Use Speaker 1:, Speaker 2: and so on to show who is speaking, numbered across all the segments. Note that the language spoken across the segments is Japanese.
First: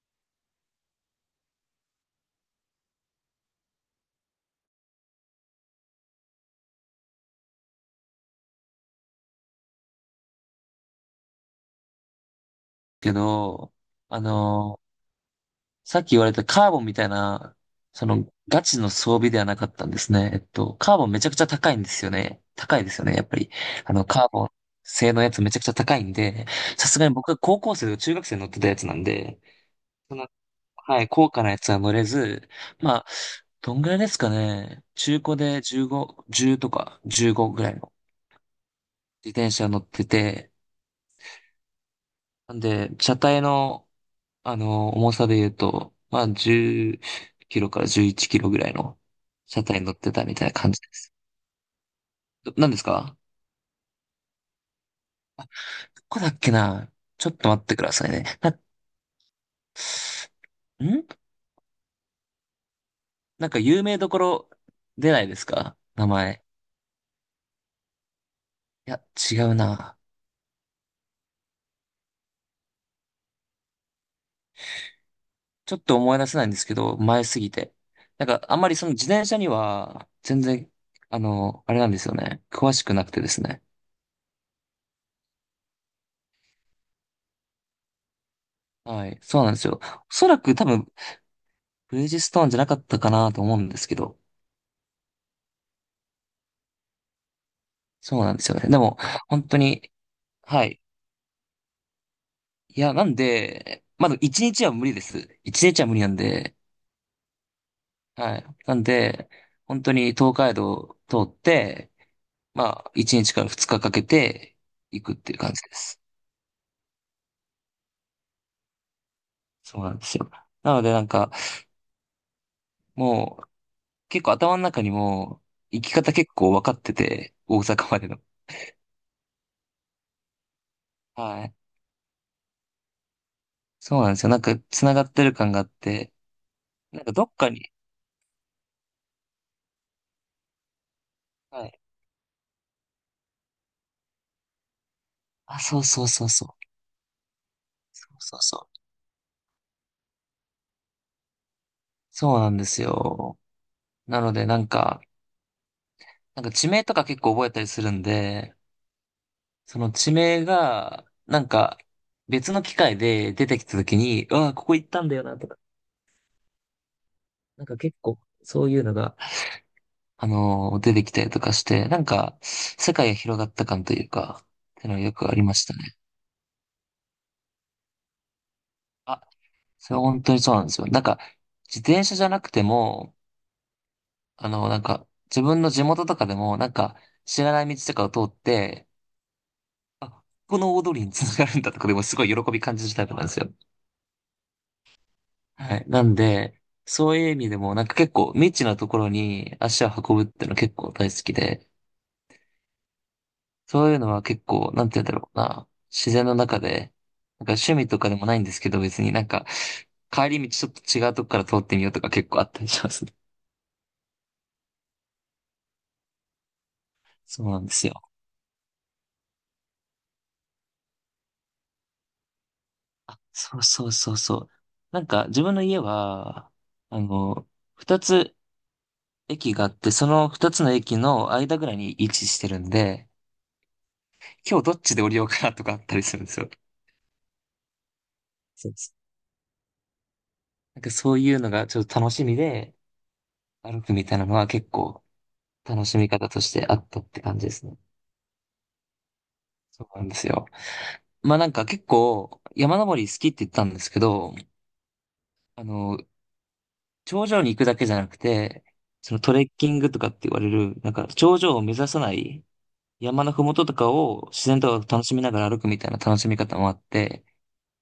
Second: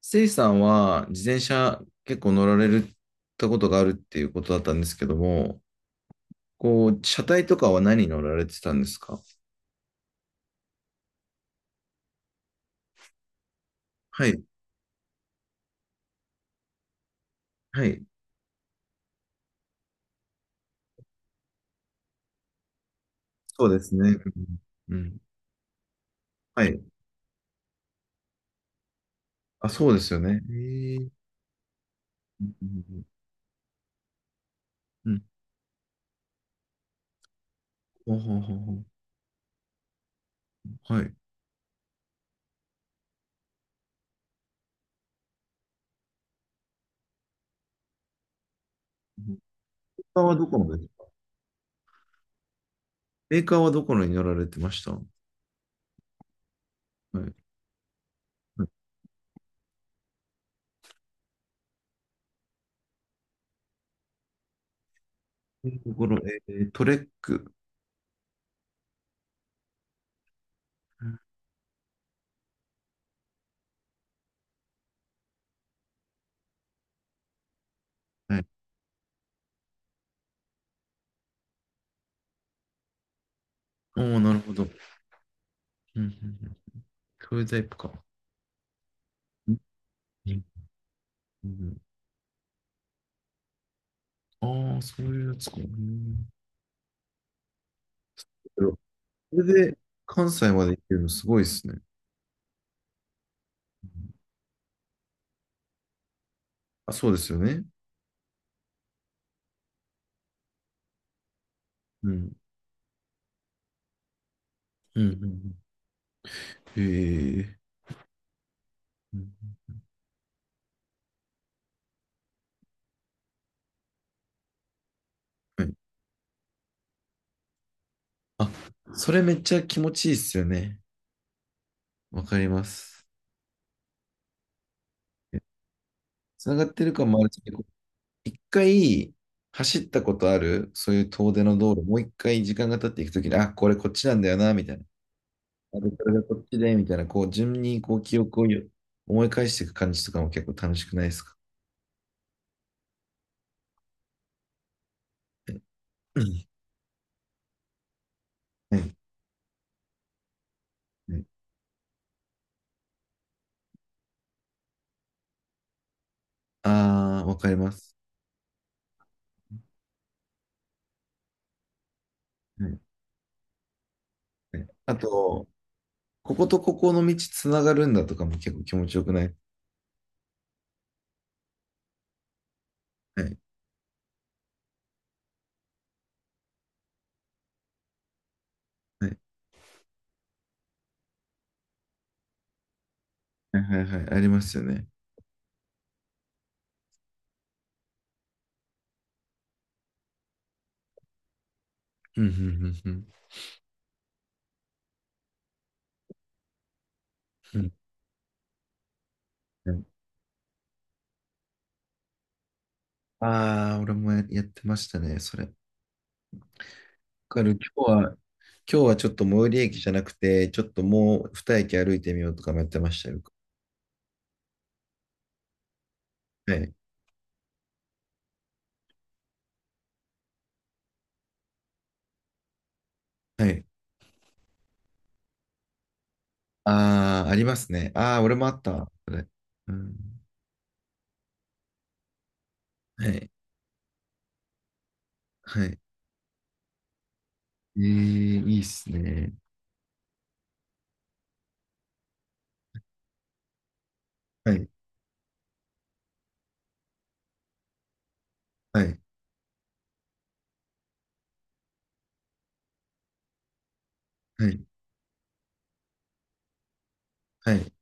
Speaker 1: せいさんは自転車結構乗られるったことがあるっていうことだったんですけども、こう、車体とかは何乗られてたんですか？
Speaker 2: けど、あ
Speaker 1: はい、
Speaker 2: のーさっき言われたカーボンみたいな、
Speaker 1: はい、
Speaker 2: ガチの装備ではなかったんですね。カーボンめちゃくちゃ高いんですよね。高いですよね、やっぱり。
Speaker 1: そうですね。
Speaker 2: カー
Speaker 1: う
Speaker 2: ボン
Speaker 1: ん、う
Speaker 2: 製
Speaker 1: ん。
Speaker 2: のやつめちゃくちゃ高いんで、
Speaker 1: はい。
Speaker 2: さすがに僕が高校生とか中学生に乗ってたやつなんで、
Speaker 1: あ、そうです
Speaker 2: そ
Speaker 1: よ
Speaker 2: の、
Speaker 1: ね。へ
Speaker 2: は
Speaker 1: え。
Speaker 2: い、高価なやつは乗れ
Speaker 1: う
Speaker 2: ず、
Speaker 1: んう
Speaker 2: ま
Speaker 1: ん
Speaker 2: あ、どんぐらいですかね。
Speaker 1: うんう
Speaker 2: 中
Speaker 1: ん、
Speaker 2: 古で15、10とか15ぐらいの
Speaker 1: ほうほうほうほう。
Speaker 2: 自転車乗ってて、
Speaker 1: はい。
Speaker 2: なんで、車体の、重さで言うと、まあ、10キロから11キロぐらいの
Speaker 1: メー
Speaker 2: 車体に乗って
Speaker 1: カー
Speaker 2: たみ
Speaker 1: はど
Speaker 2: たいな
Speaker 1: こ
Speaker 2: 感
Speaker 1: の
Speaker 2: じ
Speaker 1: です
Speaker 2: で
Speaker 1: か？
Speaker 2: す。ど何ですか？
Speaker 1: メーカーはどこのに乗られてましたは？
Speaker 2: どこだっけな。
Speaker 1: い。は
Speaker 2: ちょっと待ってくださいね。なんなんか有名どころ出ないですか
Speaker 1: い。とこ
Speaker 2: 名
Speaker 1: ろ、
Speaker 2: 前。
Speaker 1: トレック。
Speaker 2: いや、違うな。ちょっと思い出せないんですけど、前すぎて。なん
Speaker 1: は
Speaker 2: か、
Speaker 1: い。
Speaker 2: あんまりその自転車には、全然、あれなんですよね。詳しくなくてですね。
Speaker 1: おお、なるほど。うん。うん。うん。そういうタイプか。
Speaker 2: はい。そうな
Speaker 1: う
Speaker 2: ん
Speaker 1: ん。
Speaker 2: ですよ。おそ
Speaker 1: う
Speaker 2: ら
Speaker 1: ん。
Speaker 2: く多分、
Speaker 1: うん。
Speaker 2: ブリヂストーンじゃなかったかなと思うんですけど。
Speaker 1: ああ、そういうやつか。う、
Speaker 2: そう
Speaker 1: け
Speaker 2: なんですよね。
Speaker 1: ど、
Speaker 2: でも、
Speaker 1: それ
Speaker 2: 本当
Speaker 1: で
Speaker 2: に、
Speaker 1: 関西ま
Speaker 2: は
Speaker 1: で行
Speaker 2: い。
Speaker 1: けるのすごいですね。
Speaker 2: いや、なんで、
Speaker 1: う
Speaker 2: ま
Speaker 1: ん。
Speaker 2: だ一日は無理です。一日は無理なんで、
Speaker 1: あ、そうですよね。
Speaker 2: はい。なんで、本当に東海道を通って、
Speaker 1: うん。
Speaker 2: まあ、一日から二日かけて
Speaker 1: う
Speaker 2: 行
Speaker 1: ん。うん。
Speaker 2: くっ
Speaker 1: う
Speaker 2: ていう
Speaker 1: ん。
Speaker 2: 感じです。
Speaker 1: へえ。うん。
Speaker 2: そうなんですよ。なので、なんか、もう、結構頭の中にも、
Speaker 1: はい。
Speaker 2: 行き方結構分かってて、大阪までの。
Speaker 1: あ、それめっちゃ気持ちいいっすよね。
Speaker 2: はい。
Speaker 1: わかります。
Speaker 2: そうなんですよ。なんか、繋がってる感があって、
Speaker 1: つながってる
Speaker 2: なん
Speaker 1: 感
Speaker 2: か
Speaker 1: もあ
Speaker 2: ど
Speaker 1: る
Speaker 2: っ
Speaker 1: し、
Speaker 2: か
Speaker 1: こう、
Speaker 2: に、
Speaker 1: 一回走ったことある、そういう遠出の
Speaker 2: は
Speaker 1: 道
Speaker 2: い。
Speaker 1: 路、もう一回時間が経っていくときに、あ、これこっちなんだよな、みたいな。
Speaker 2: あ、
Speaker 1: あ
Speaker 2: そう
Speaker 1: れ、
Speaker 2: そ
Speaker 1: こ
Speaker 2: う
Speaker 1: れが
Speaker 2: そう
Speaker 1: こっ
Speaker 2: そ
Speaker 1: ち
Speaker 2: う。
Speaker 1: で、みたいな、こう、順にこう
Speaker 2: そう
Speaker 1: 記
Speaker 2: そう
Speaker 1: 憶をよ、
Speaker 2: そう。
Speaker 1: 思い返していく感じとかも結構楽しくないですか？
Speaker 2: そうなんですよ。なので、なんか、
Speaker 1: う
Speaker 2: なん
Speaker 1: ん。
Speaker 2: か地名とか結構覚えたりするんで、
Speaker 1: はい。
Speaker 2: その地名が、
Speaker 1: はい。
Speaker 2: なんか、別の機会で出てきた時に、うわ、ここ行ったんだよな、とか、
Speaker 1: ああ、わかり
Speaker 2: なん
Speaker 1: ま
Speaker 2: か
Speaker 1: す。
Speaker 2: 結構、そういうのが、出てきたりとかして、なんか、
Speaker 1: はい。
Speaker 2: 世界が広がった感というか、っ
Speaker 1: はい。
Speaker 2: ての
Speaker 1: あ
Speaker 2: がよくあり
Speaker 1: と、
Speaker 2: ましたね。
Speaker 1: こことここの道つながるんだとかも結構気持ちよく
Speaker 2: あ、
Speaker 1: ない？
Speaker 2: それは本当にそうなんですよ。なんか、自転車じゃなくても、
Speaker 1: はい。
Speaker 2: なんか、自分の地元とかでも、なんか、知らない道とかを通って、
Speaker 1: はい。
Speaker 2: あ、この大通りにつながるんだとかでもすごい喜び感じるタイプなんですよ。
Speaker 1: はいはいはい。ありますよね。
Speaker 2: はい。なんで、そういう意味でもなんか結構未知なところに足を運ぶっていうの結構大好きで、
Speaker 1: うん、うん、うん、
Speaker 2: そういうのは結構、なんて言うんだろうな、自然の中で、なんか
Speaker 1: うん。
Speaker 2: 趣味とかでもないんですけど別になんか
Speaker 1: うん。
Speaker 2: 帰り道ちょっと違うとこから通ってみようとか結構あったりしますね。
Speaker 1: ああ、俺もやってましたね、それ。わか
Speaker 2: そう
Speaker 1: る。
Speaker 2: なんで
Speaker 1: 今
Speaker 2: す
Speaker 1: 日は、
Speaker 2: よ。
Speaker 1: 今日はちょっと最寄り駅じゃなくて、ちょっともう二駅歩いてみようとかもやってました
Speaker 2: あ、
Speaker 1: よ。
Speaker 2: そうそうそうそう。なんか自分の家は、
Speaker 1: はい。
Speaker 2: あの、二つ駅があって、その二つの駅の間ぐらいに位置してるんで、
Speaker 1: はい。
Speaker 2: 今日どっちで降りようかなとかあったりするんですよ。
Speaker 1: ああ、ありますね。ああ、俺もあっ
Speaker 2: そうで
Speaker 1: た。
Speaker 2: す。
Speaker 1: それ。うん。
Speaker 2: なんかそういうのがちょっと楽しみで
Speaker 1: はい。
Speaker 2: 歩くみたいなのは結構
Speaker 1: はい。
Speaker 2: 楽しみ方としてあったって感じですね。
Speaker 1: ええ、いいっすね。
Speaker 2: そうなんですよ。まあなんか結構山登り好きって言ったんですけど、
Speaker 1: はい。
Speaker 2: あの、頂上に行くだけじゃなくて、
Speaker 1: はい。
Speaker 2: そのトレッキングとかって言われる、なんか頂上を目指さない山のふもととかを自
Speaker 1: は
Speaker 2: 然
Speaker 1: い。
Speaker 2: と楽しみながら歩くみたいな楽しみ方もあって、
Speaker 1: はい。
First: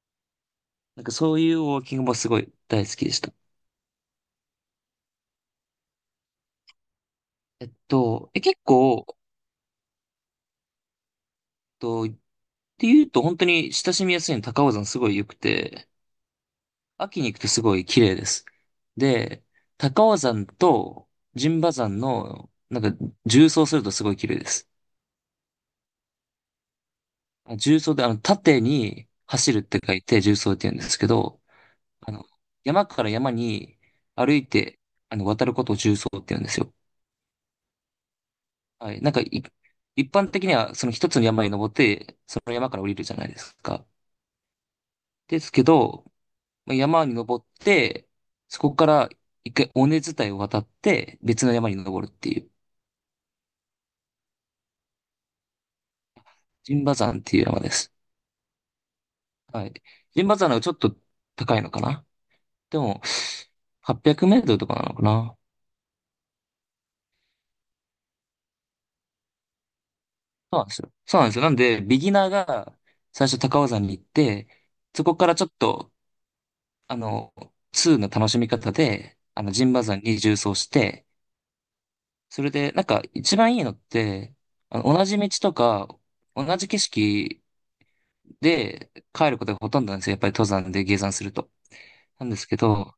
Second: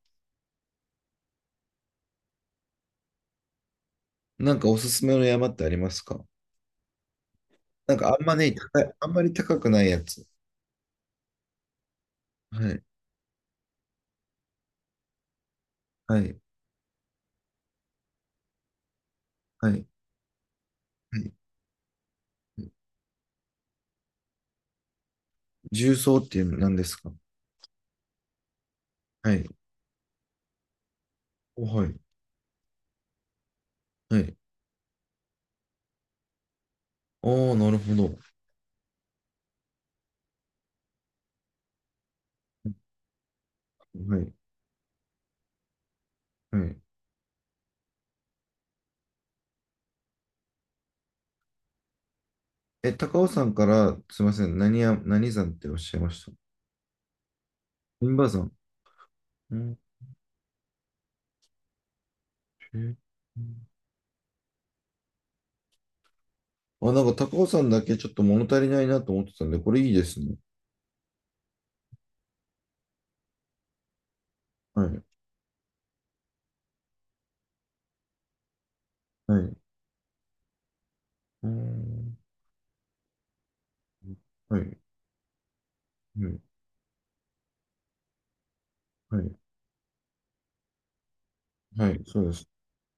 Speaker 2: なんかそういうウォーキングもすごい大好きでした。
Speaker 1: なんかおすすめの山ってありますか？なんかあんまね、
Speaker 2: 結構、
Speaker 1: あんまり高くないやつ。
Speaker 2: と
Speaker 1: はい、
Speaker 2: ていうと、本当に親しみやすいの高尾山すごい良くて、
Speaker 1: はい、
Speaker 2: 秋に行くとすごい綺麗です。で、
Speaker 1: はい、
Speaker 2: 高尾山と
Speaker 1: はい。
Speaker 2: 陣馬山の、なんか、縦走するとすごい綺麗です。
Speaker 1: 重曹っていうの何ですか？
Speaker 2: あ縦走で、縦に
Speaker 1: はい、
Speaker 2: 走るって書いて縦走って言うんですけど、
Speaker 1: おはい、
Speaker 2: あの、山から山に
Speaker 1: は
Speaker 2: 歩
Speaker 1: い。
Speaker 2: いて、渡ることを縦走って言うんですよ。
Speaker 1: おー、なるほど。は
Speaker 2: はい。一般的には、その一つの山に登って、その山から降りるじゃないですか。
Speaker 1: い、
Speaker 2: ですけど、
Speaker 1: は
Speaker 2: まあ
Speaker 1: い。
Speaker 2: 山に登って、そこから一回尾根伝いを渡って、別の山に登るっていう、
Speaker 1: え、高尾山から、すいません、何山っておっしゃいました？
Speaker 2: 陣馬山っていう山です。
Speaker 1: 銀馬山。う
Speaker 2: は
Speaker 1: ん。
Speaker 2: い。陣馬山の方がちょっと高いのかな。
Speaker 1: へ
Speaker 2: で
Speaker 1: ー。
Speaker 2: も、800メートルとかなのかな。
Speaker 1: あ、なんか高尾山だけちょっと物足りないなと思ってたんで、これいいですね。
Speaker 2: そうなんですよ。そうなんですよ。なんで、ビギナーが最初高尾山に行って、
Speaker 1: はい、
Speaker 2: そこからちょっと、あの、2の楽しみ方で、
Speaker 1: はい。
Speaker 2: 陣馬山に縦走して、
Speaker 1: うん。
Speaker 2: それで、なんか一番いいのって、
Speaker 1: はい、
Speaker 2: 同じ道とか、
Speaker 1: はい、
Speaker 2: 同じ景色で、
Speaker 1: は
Speaker 2: 帰
Speaker 1: い、
Speaker 2: ることがほとんどなんですよ。やっぱり登山で下山すると。
Speaker 1: はい、そ
Speaker 2: な
Speaker 1: う
Speaker 2: ん
Speaker 1: で
Speaker 2: です
Speaker 1: す。
Speaker 2: けど、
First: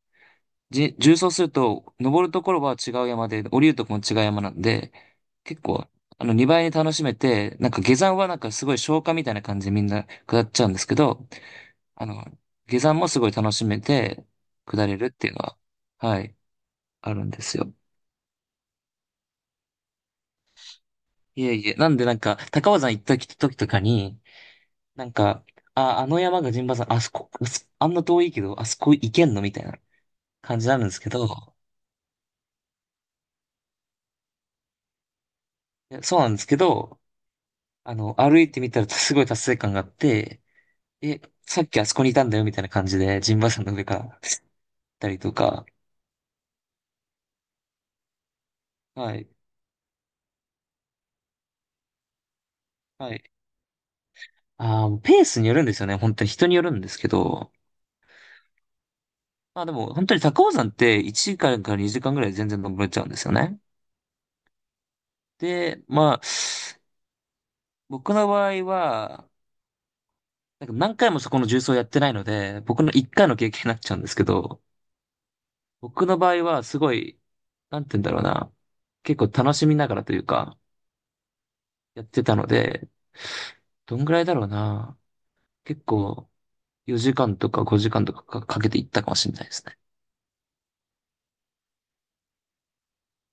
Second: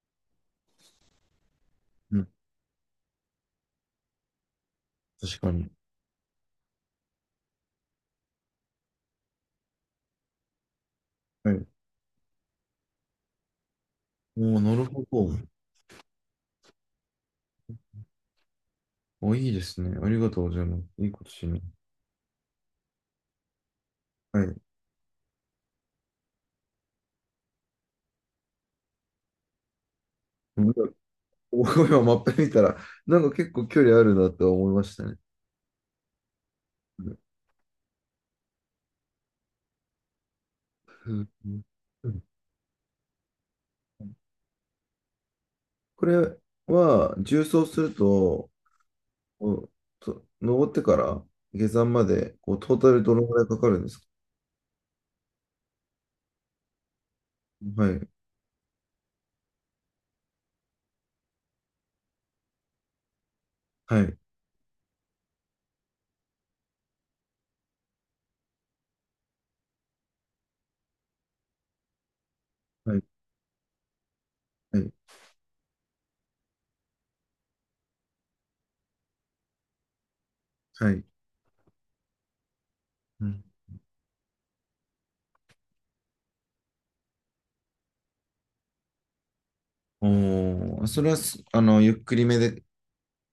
Speaker 2: 縦走すると、
Speaker 1: う
Speaker 2: 登
Speaker 1: ん、
Speaker 2: るところは違う山で、降りるところも違う山なんで、
Speaker 1: 確か
Speaker 2: 結
Speaker 1: に。
Speaker 2: 構、2倍に楽しめて、なんか下山はなんかすごい消化みたいな感じでみんな下っちゃうんですけど、
Speaker 1: はい。
Speaker 2: あの、下山もすごい楽しめて、
Speaker 1: おー、なる
Speaker 2: 下れ
Speaker 1: ほ
Speaker 2: るっていう
Speaker 1: ど。
Speaker 2: のは、はい、あるんですよ。
Speaker 1: お、いいですね。ありがとうございます。いいこと
Speaker 2: い
Speaker 1: し
Speaker 2: え
Speaker 1: ます。
Speaker 2: いえ、なんでなんか、高尾山行った時とかに、
Speaker 1: はい。
Speaker 2: なんか、あ、あの山が陣馬山、あそこ、あんな遠いけど、あそこ行けんのみたいな。感
Speaker 1: な
Speaker 2: じ
Speaker 1: ん
Speaker 2: な
Speaker 1: か、
Speaker 2: んですけど、
Speaker 1: お、今マップ見たら、なんか結構距離あるなとは思いましたね。
Speaker 2: いやそうなんですけど、
Speaker 1: うん。
Speaker 2: 歩いてみたらすごい達成感があって、
Speaker 1: う
Speaker 2: え、
Speaker 1: ん。
Speaker 2: さっきあそこ
Speaker 1: う
Speaker 2: にい
Speaker 1: ん。
Speaker 2: たんだよみたいな感じで、ジンバさんの上から行ったりとか、
Speaker 1: これは、縦走すると、
Speaker 2: はい、
Speaker 1: お、と登ってから下山まで、こう、トータル
Speaker 2: は
Speaker 1: どの
Speaker 2: い。
Speaker 1: ぐらいかかるんですか？
Speaker 2: あーペースによるんですよね。本当に人によるんですけど、
Speaker 1: はい。
Speaker 2: まあでも、本当に高尾山って1時間かんから2時間ぐらいで全然登れちゃうんですよね。
Speaker 1: はい。
Speaker 2: で、まあ、僕の場合は、なんか何回もそこの重曹やってないので、僕の
Speaker 1: はい。
Speaker 2: 1回の経験になっちゃうんですけど、
Speaker 1: はい。
Speaker 2: 僕の場合はすごい、なんて言うんだろうな。結構楽しみながらというか、
Speaker 1: はい。
Speaker 2: やってたので、
Speaker 1: うん。
Speaker 2: どんぐらいだろうな。結構4時間とか5時間とかかかけていったかもしれないですね。
Speaker 1: おー、それはす、ゆっくりめでっ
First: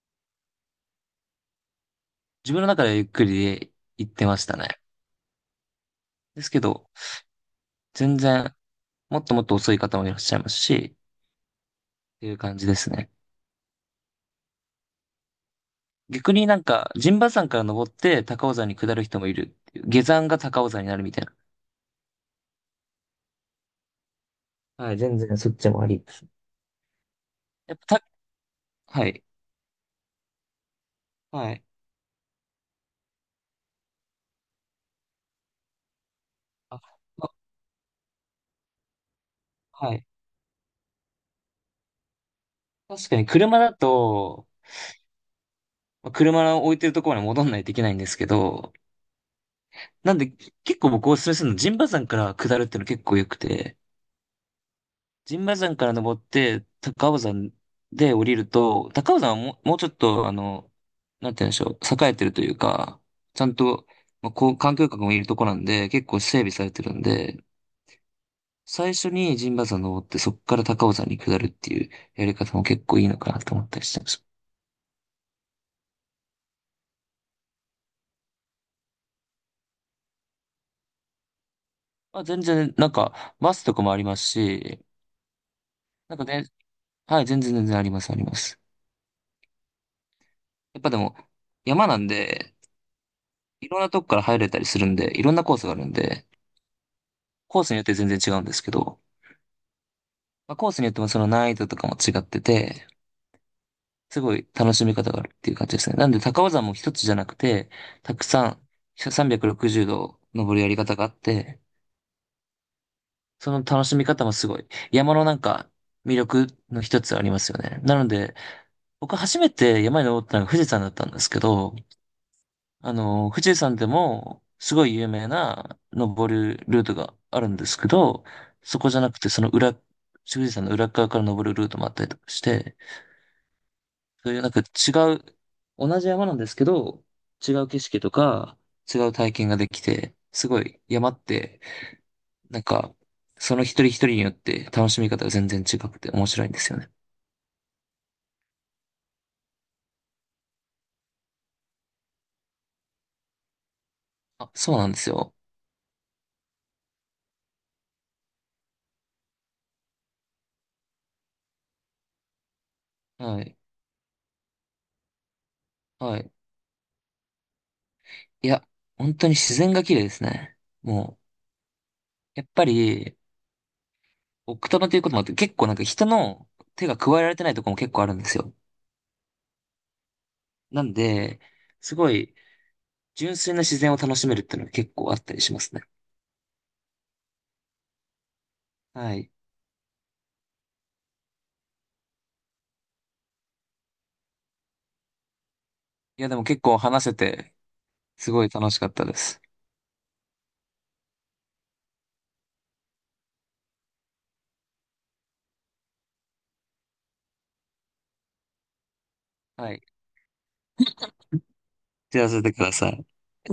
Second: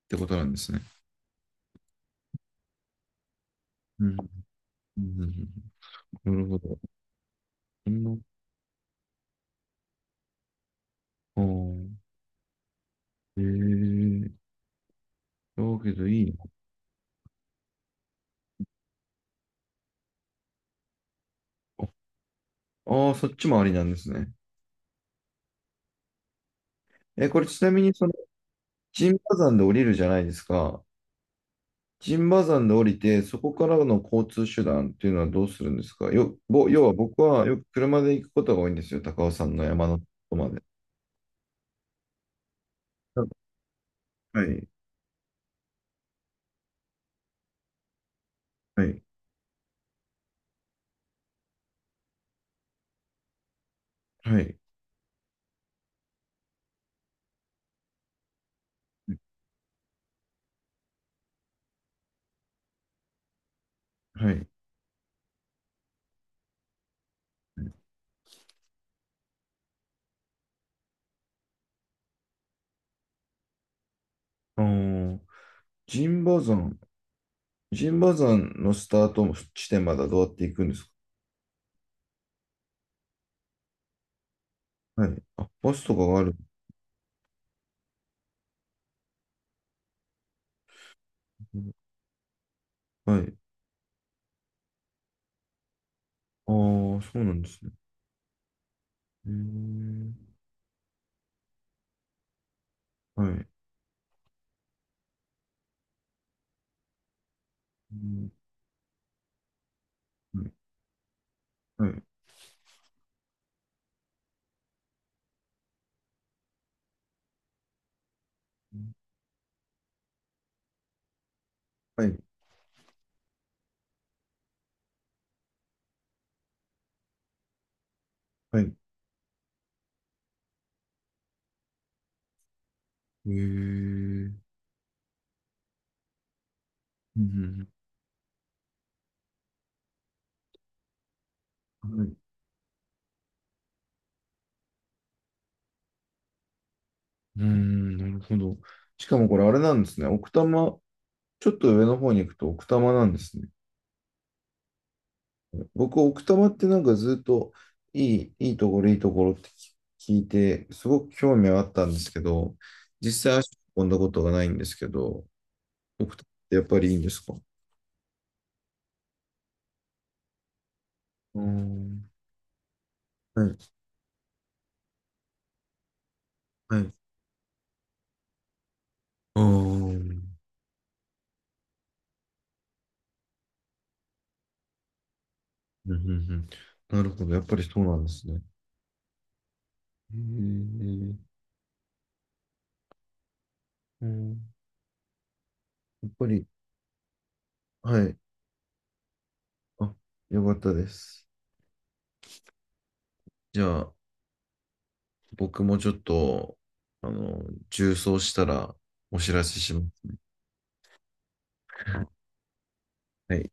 Speaker 1: てことなんですね。
Speaker 2: 自分の中ではゆっくりで
Speaker 1: う
Speaker 2: 行
Speaker 1: ん。
Speaker 2: ってましたね。
Speaker 1: うん。うん。うん。な
Speaker 2: で
Speaker 1: る
Speaker 2: す
Speaker 1: ほ
Speaker 2: け
Speaker 1: ど。
Speaker 2: ど、
Speaker 1: う
Speaker 2: 全
Speaker 1: ん。
Speaker 2: 然もっともっと遅い方もいらっしゃいますし、っ
Speaker 1: おー。
Speaker 2: ていう感じですね。
Speaker 1: えー、だけどいい
Speaker 2: 逆に
Speaker 1: の
Speaker 2: なんか、陣馬山から登って高尾山に下る人もいるっていう。下山が高尾山になるみたいな。
Speaker 1: か。ああ、そっちもありなんですね。
Speaker 2: はい、全然そっちもありです。
Speaker 1: え、これちな
Speaker 2: やっ
Speaker 1: みに
Speaker 2: ぱ
Speaker 1: そ
Speaker 2: た、
Speaker 1: の、
Speaker 2: は
Speaker 1: 陣
Speaker 2: い。
Speaker 1: 馬山で降りるじゃないですか。
Speaker 2: はい。
Speaker 1: 陣馬山で降りて、そこからの交通手段っていうのはどうするんですか？
Speaker 2: あ、
Speaker 1: 要は僕
Speaker 2: ま
Speaker 1: はよく車で行くことが多いんですよ。高尾山の山
Speaker 2: は
Speaker 1: のと
Speaker 2: い。
Speaker 1: こまで。
Speaker 2: 確かに車だ
Speaker 1: は
Speaker 2: と、
Speaker 1: い、
Speaker 2: まあ車を置いてるところまで戻んないといけないんですけど、
Speaker 1: はい、
Speaker 2: なんで結構僕おすすめするの、陣馬山から下るっていうの結構良くて、
Speaker 1: はい、
Speaker 2: 陣馬山から登って高尾山で降りると、高尾山はもう、もうちょっとあの、なんて言うんでしょう、栄えてるというか、ちゃんと、ま
Speaker 1: は
Speaker 2: あ、
Speaker 1: い。
Speaker 2: こう、環境局もいるとこなんで、結構整備されてるんで、最初に陣馬山登ってそこから高尾山に下るっていうやり方も結構いいのかなと思ったりしてます。
Speaker 1: あー、陣馬山、陣馬山のスタート地点まではどうやって行くんですか？
Speaker 2: まあ、全然、なんか、バスとかもありますし、
Speaker 1: はい。あ、バスとか
Speaker 2: な
Speaker 1: が
Speaker 2: ん
Speaker 1: あ
Speaker 2: か
Speaker 1: る。
Speaker 2: ね、はい、全然全然あります、あります。やっぱでも、山なんで、
Speaker 1: はい。
Speaker 2: いろんなとこから入れたりするんで、いろんなコースがあるんで、
Speaker 1: ああ、そうなんで
Speaker 2: コ
Speaker 1: す
Speaker 2: ー
Speaker 1: ね。
Speaker 2: スによって全然違うんですけど、
Speaker 1: うーん。
Speaker 2: まあ、コースによってもその難易度とかも違ってて、
Speaker 1: はい。
Speaker 2: すごい楽しみ方があるっていう感じですね。なんで高尾山も一つじゃなくて、
Speaker 1: う
Speaker 2: たく
Speaker 1: ん。
Speaker 2: さん360度
Speaker 1: は
Speaker 2: 登るやり方があって、
Speaker 1: い。
Speaker 2: その楽しみ方もすごい、山のなんか魅力の一つありますよね。なので、僕初めて山に登ったのが富士山だったんですけど、
Speaker 1: はい。
Speaker 2: 富士山でもすごい有名な登るルートがあるんですけど、
Speaker 1: はい。
Speaker 2: そこじゃなくてその裏、富士山の裏側から登るルートもあったりとかして、
Speaker 1: ええ
Speaker 2: そういう
Speaker 1: ー。
Speaker 2: なんかう、同じ山なんですけど、
Speaker 1: う
Speaker 2: 違
Speaker 1: ん。
Speaker 2: う景色とか違う体験ができて、すごい山って、
Speaker 1: はい。う
Speaker 2: なんか、その一人一人によって楽しみ方が全然違くて面白いんですよね。
Speaker 1: ーん、なるほど。しかもこれあれなんですね。奥多摩、ちょっと上の方に行くと奥多摩なんですね。
Speaker 2: あ、そうなんですよ。
Speaker 1: 僕、奥多摩ってなんかずっといいところ、いいところって聞いて、すごく興味はあったんですけど、実際
Speaker 2: は
Speaker 1: 足
Speaker 2: い。
Speaker 1: を運んだことがないんですけど、
Speaker 2: は
Speaker 1: 奥多摩
Speaker 2: い。
Speaker 1: ってやっぱりいいんですか？う
Speaker 2: いや、本当に自然が綺麗ですね。も
Speaker 1: ーん。
Speaker 2: う、やっぱり、
Speaker 1: はい。
Speaker 2: 奥多摩ということもあって、結構なんか人の
Speaker 1: はい。
Speaker 2: 手
Speaker 1: う
Speaker 2: が加えられてないとこも結構あるんですよ。
Speaker 1: ーん。
Speaker 2: なんで、すごい純粋な自然を楽しめるっていうのが結構あったりしますね。
Speaker 1: うん。うん。うん。なるほど。やっぱりそうなんですね。へ
Speaker 2: はい。
Speaker 1: え。うん。やっ
Speaker 2: い
Speaker 1: ぱ
Speaker 2: や、でも
Speaker 1: り、
Speaker 2: 結構話せて、
Speaker 1: はい。
Speaker 2: すごい楽しかったです。
Speaker 1: あ、よかったです。じゃあ、僕もちょっと、あの、重装したらお知らせ
Speaker 2: は
Speaker 1: しま
Speaker 2: い。
Speaker 1: すね。
Speaker 2: じゃ あ、させてください。
Speaker 1: はい。